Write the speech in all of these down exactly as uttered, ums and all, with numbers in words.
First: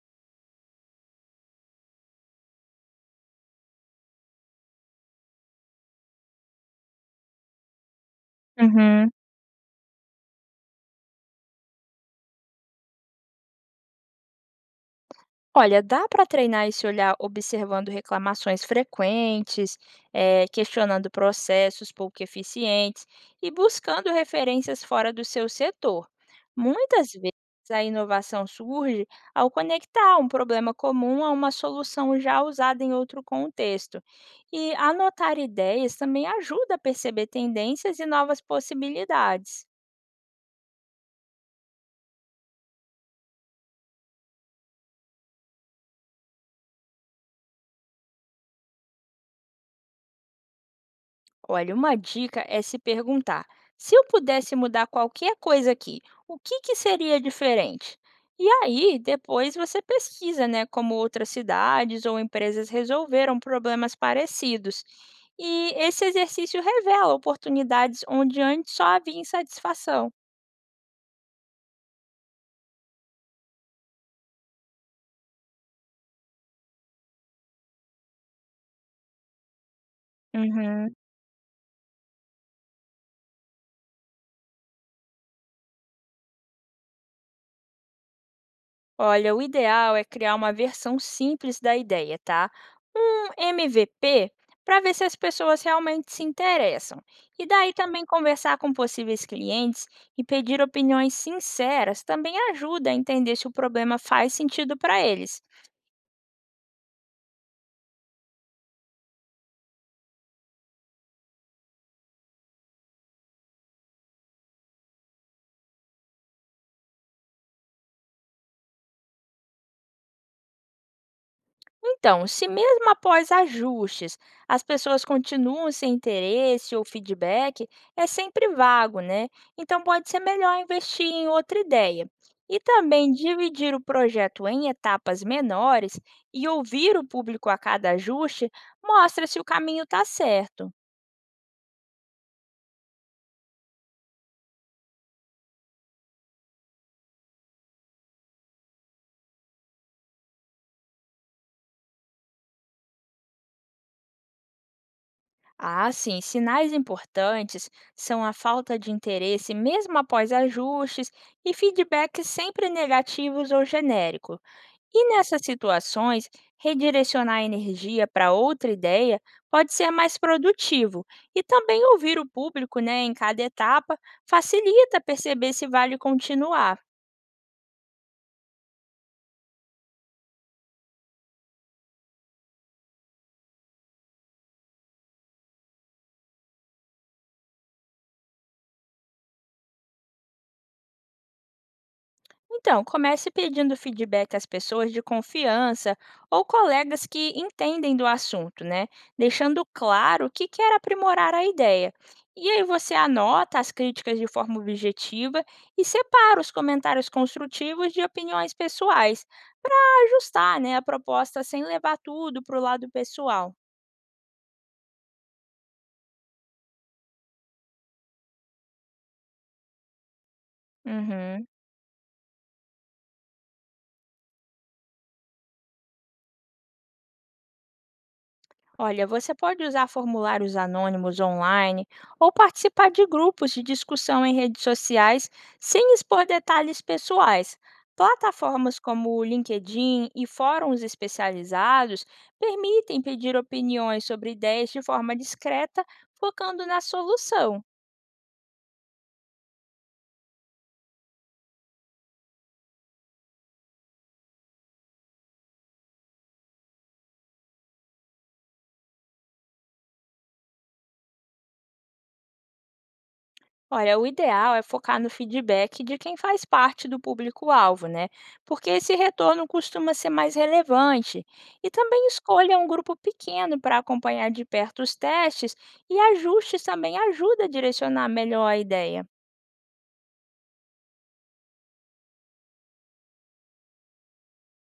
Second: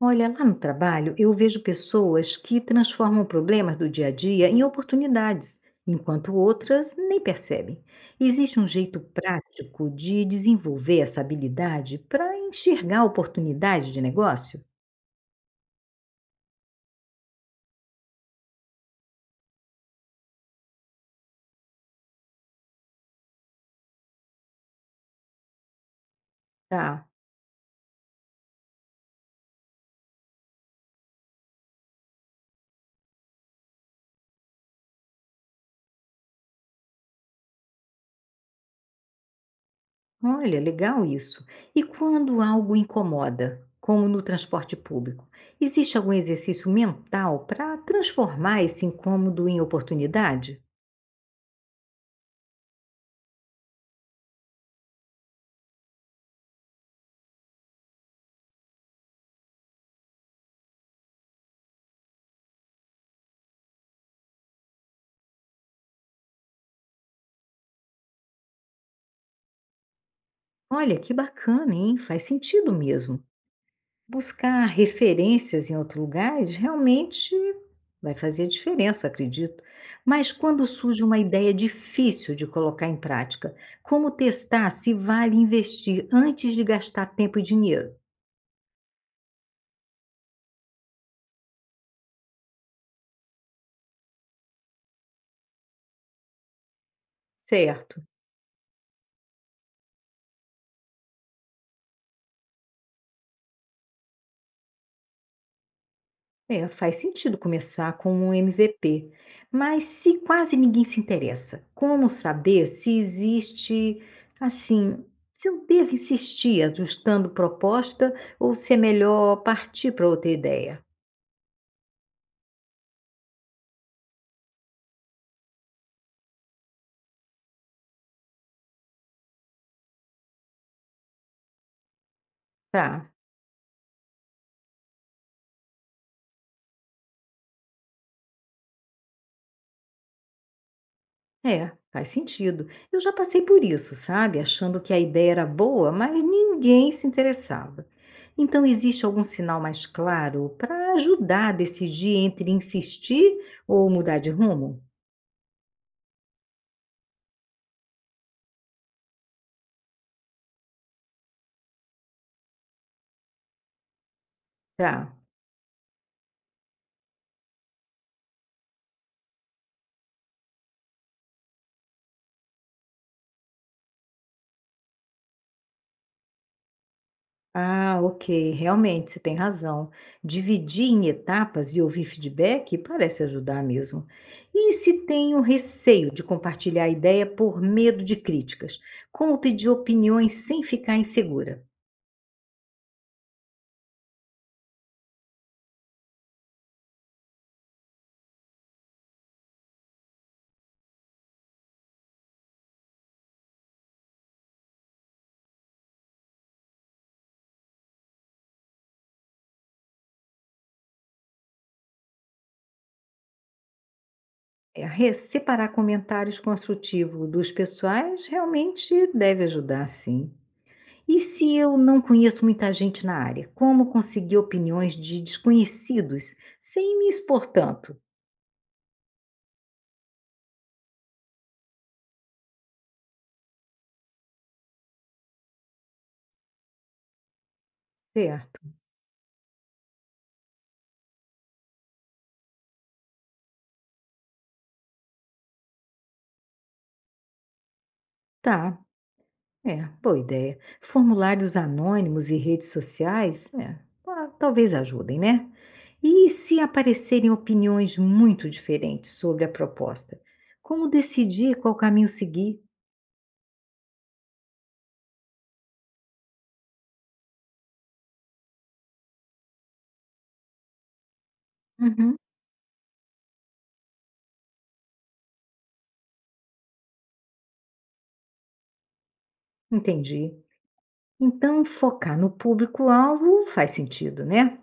Olha, lá no trabalho, eu vejo pessoas que transformam problemas do dia a dia em oportunidades, enquanto outras nem percebem. Existe um jeito Uhum. prático de desenvolver essa habilidade para enxergar oportunidades de negócio? Olha, dá para treinar esse olhar observando reclamações frequentes, eh, questionando processos pouco eficientes e buscando referências fora do seu setor. Tá, Muitas vezes a inovação surge ao conectar um problema comum a uma solução já usada em outro contexto. E anotar ideias também ajuda a perceber tendências e novas possibilidades. olha, legal isso. E quando algo incomoda, como no transporte público, existe algum exercício mental para transformar esse incômodo em oportunidade? Olha, uma dica é se perguntar: se eu pudesse mudar qualquer coisa aqui, o que, que seria diferente? E aí, depois você pesquisa, né, como outras cidades ou empresas resolveram problemas parecidos. E esse exercício revela oportunidades onde antes só havia insatisfação. Olha, que bacana, hein? Faz sentido mesmo. Buscar referências em outros lugares realmente vai fazer diferença, eu acredito. Mas quando Uhum. surge uma ideia difícil de colocar em prática, como testar se vale investir antes de gastar tempo e dinheiro? Olha, o ideal é criar uma versão simples da ideia, tá? Um M V P para ver se as pessoas realmente se interessam. E daí Certo, também conversar com possíveis clientes e pedir opiniões sinceras também ajuda a entender se o problema faz sentido para eles. é, faz sentido começar com um M V P. Mas se quase ninguém se interessa, como saber se existe, assim, se eu devo insistir ajustando proposta ou se é melhor partir para outra ideia? Então, se mesmo após ajustes as pessoas continuam sem interesse ou feedback, é sempre vago, né? Então, pode ser melhor investir em outra ideia. E Tá, também dividir o projeto em etapas menores e ouvir o público a cada ajuste mostra se o caminho está certo. é, faz sentido. Eu já passei por isso, sabe? Achando que a ideia era boa, mas ninguém se interessava. Então, existe algum sinal mais claro para ajudar a decidir entre insistir ou mudar de rumo? Ah, sim, sinais importantes são a falta de interesse mesmo após ajustes e feedbacks sempre negativos ou genéricos. Tá. E nessas situações, redirecionar a energia para outra ideia pode ser mais produtivo. E também ouvir o público né, em cada etapa facilita perceber se vale continuar. Ah, ok, realmente você tem razão. Dividir em etapas e ouvir feedback parece ajudar mesmo. E se tenho receio de compartilhar a ideia por medo de críticas? Como pedir opiniões sem ficar insegura? Então, comece pedindo feedback às pessoas de confiança ou colegas que entendem do assunto, né? Deixando claro que quer aprimorar a ideia. E aí você anota as críticas de forma objetiva e separa os comentários construtivos de opiniões pessoais, para ajustar né, a proposta sem levar tudo para o lado pessoal. É, re separar comentários construtivos dos pessoais realmente deve ajudar, sim. E Uhum. se eu não conheço muita gente na área, como conseguir opiniões de desconhecidos sem me expor tanto? Olha, você pode usar formulários anônimos online ou participar de grupos de discussão em redes sociais sem expor detalhes pessoais. Certo. Plataformas como o LinkedIn e fóruns especializados permitem pedir opiniões sobre ideias de forma discreta, focando na solução. Tá, é, boa ideia. Formulários anônimos e redes sociais, é, ah, talvez ajudem, né? E se aparecerem opiniões muito diferentes sobre a proposta? Como decidir qual caminho seguir? Olha, o ideal é focar no feedback de quem faz parte do público-alvo, né? Porque esse retorno costuma ser mais relevante. E também Uhum, escolha um grupo pequeno para acompanhar de perto os testes e ajustes também ajuda a direcionar melhor a ideia. entendi. Então, focar no público-alvo faz sentido, né?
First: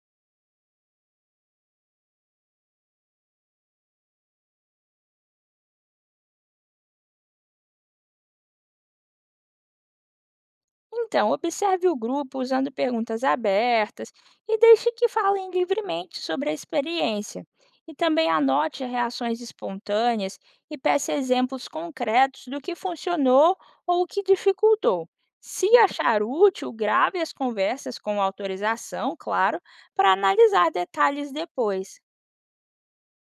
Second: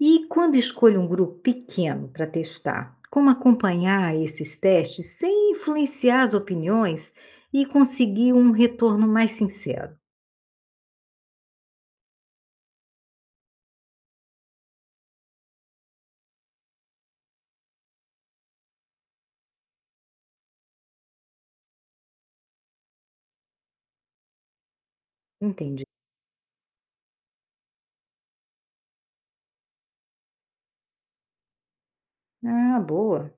E quando escolho um grupo pequeno para testar, como acompanhar esses testes sem influenciar as opiniões e conseguir um retorno mais sincero? Então, observe o grupo usando perguntas abertas e deixe que falem livremente sobre a experiência. E também anote reações espontâneas e peça exemplos concretos do que funcionou ou o que dificultou. Se Entendi. achar útil, grave as conversas com autorização, claro, para analisar detalhes depois. Ah, boa.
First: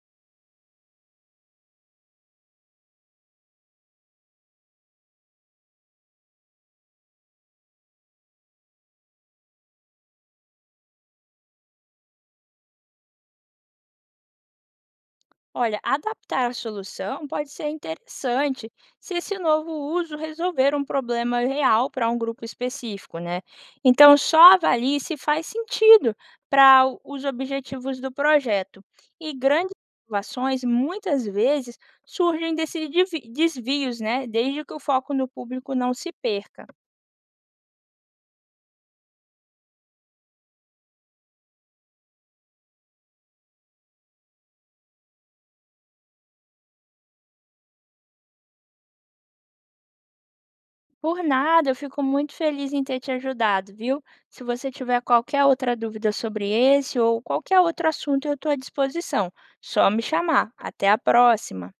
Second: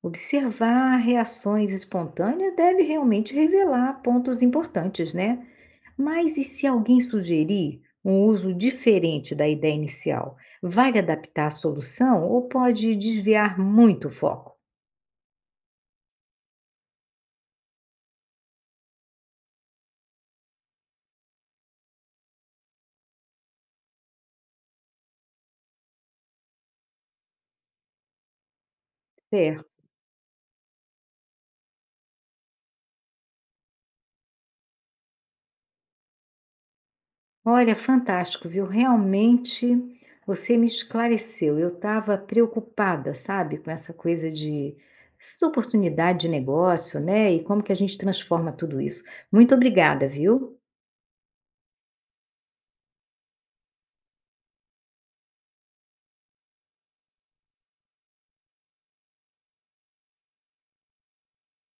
Observar reações espontâneas deve realmente revelar pontos importantes, né? Mas e se alguém sugerir um uso diferente da ideia inicial? Vale adaptar a solução ou pode desviar muito o foco? Olha, adaptar a solução pode ser interessante se esse novo uso resolver um problema real para um grupo específico, né? Então, só avalie se faz sentido para os objetivos do projeto. E grandes Certo. inovações muitas vezes surgem desses devi- desvios, né? Desde que o foco no público não se perca. Olha, fantástico, viu? Realmente você me esclareceu. Eu estava preocupada, sabe, com essa coisa de essa oportunidade de negócio, né? E como que a gente transforma tudo isso. Muito obrigada, viu? Por nada, eu fico muito feliz em ter te ajudado, viu? Se você tiver qualquer outra dúvida sobre esse ou qualquer outro assunto, eu estou à disposição. Só me chamar. Até a próxima!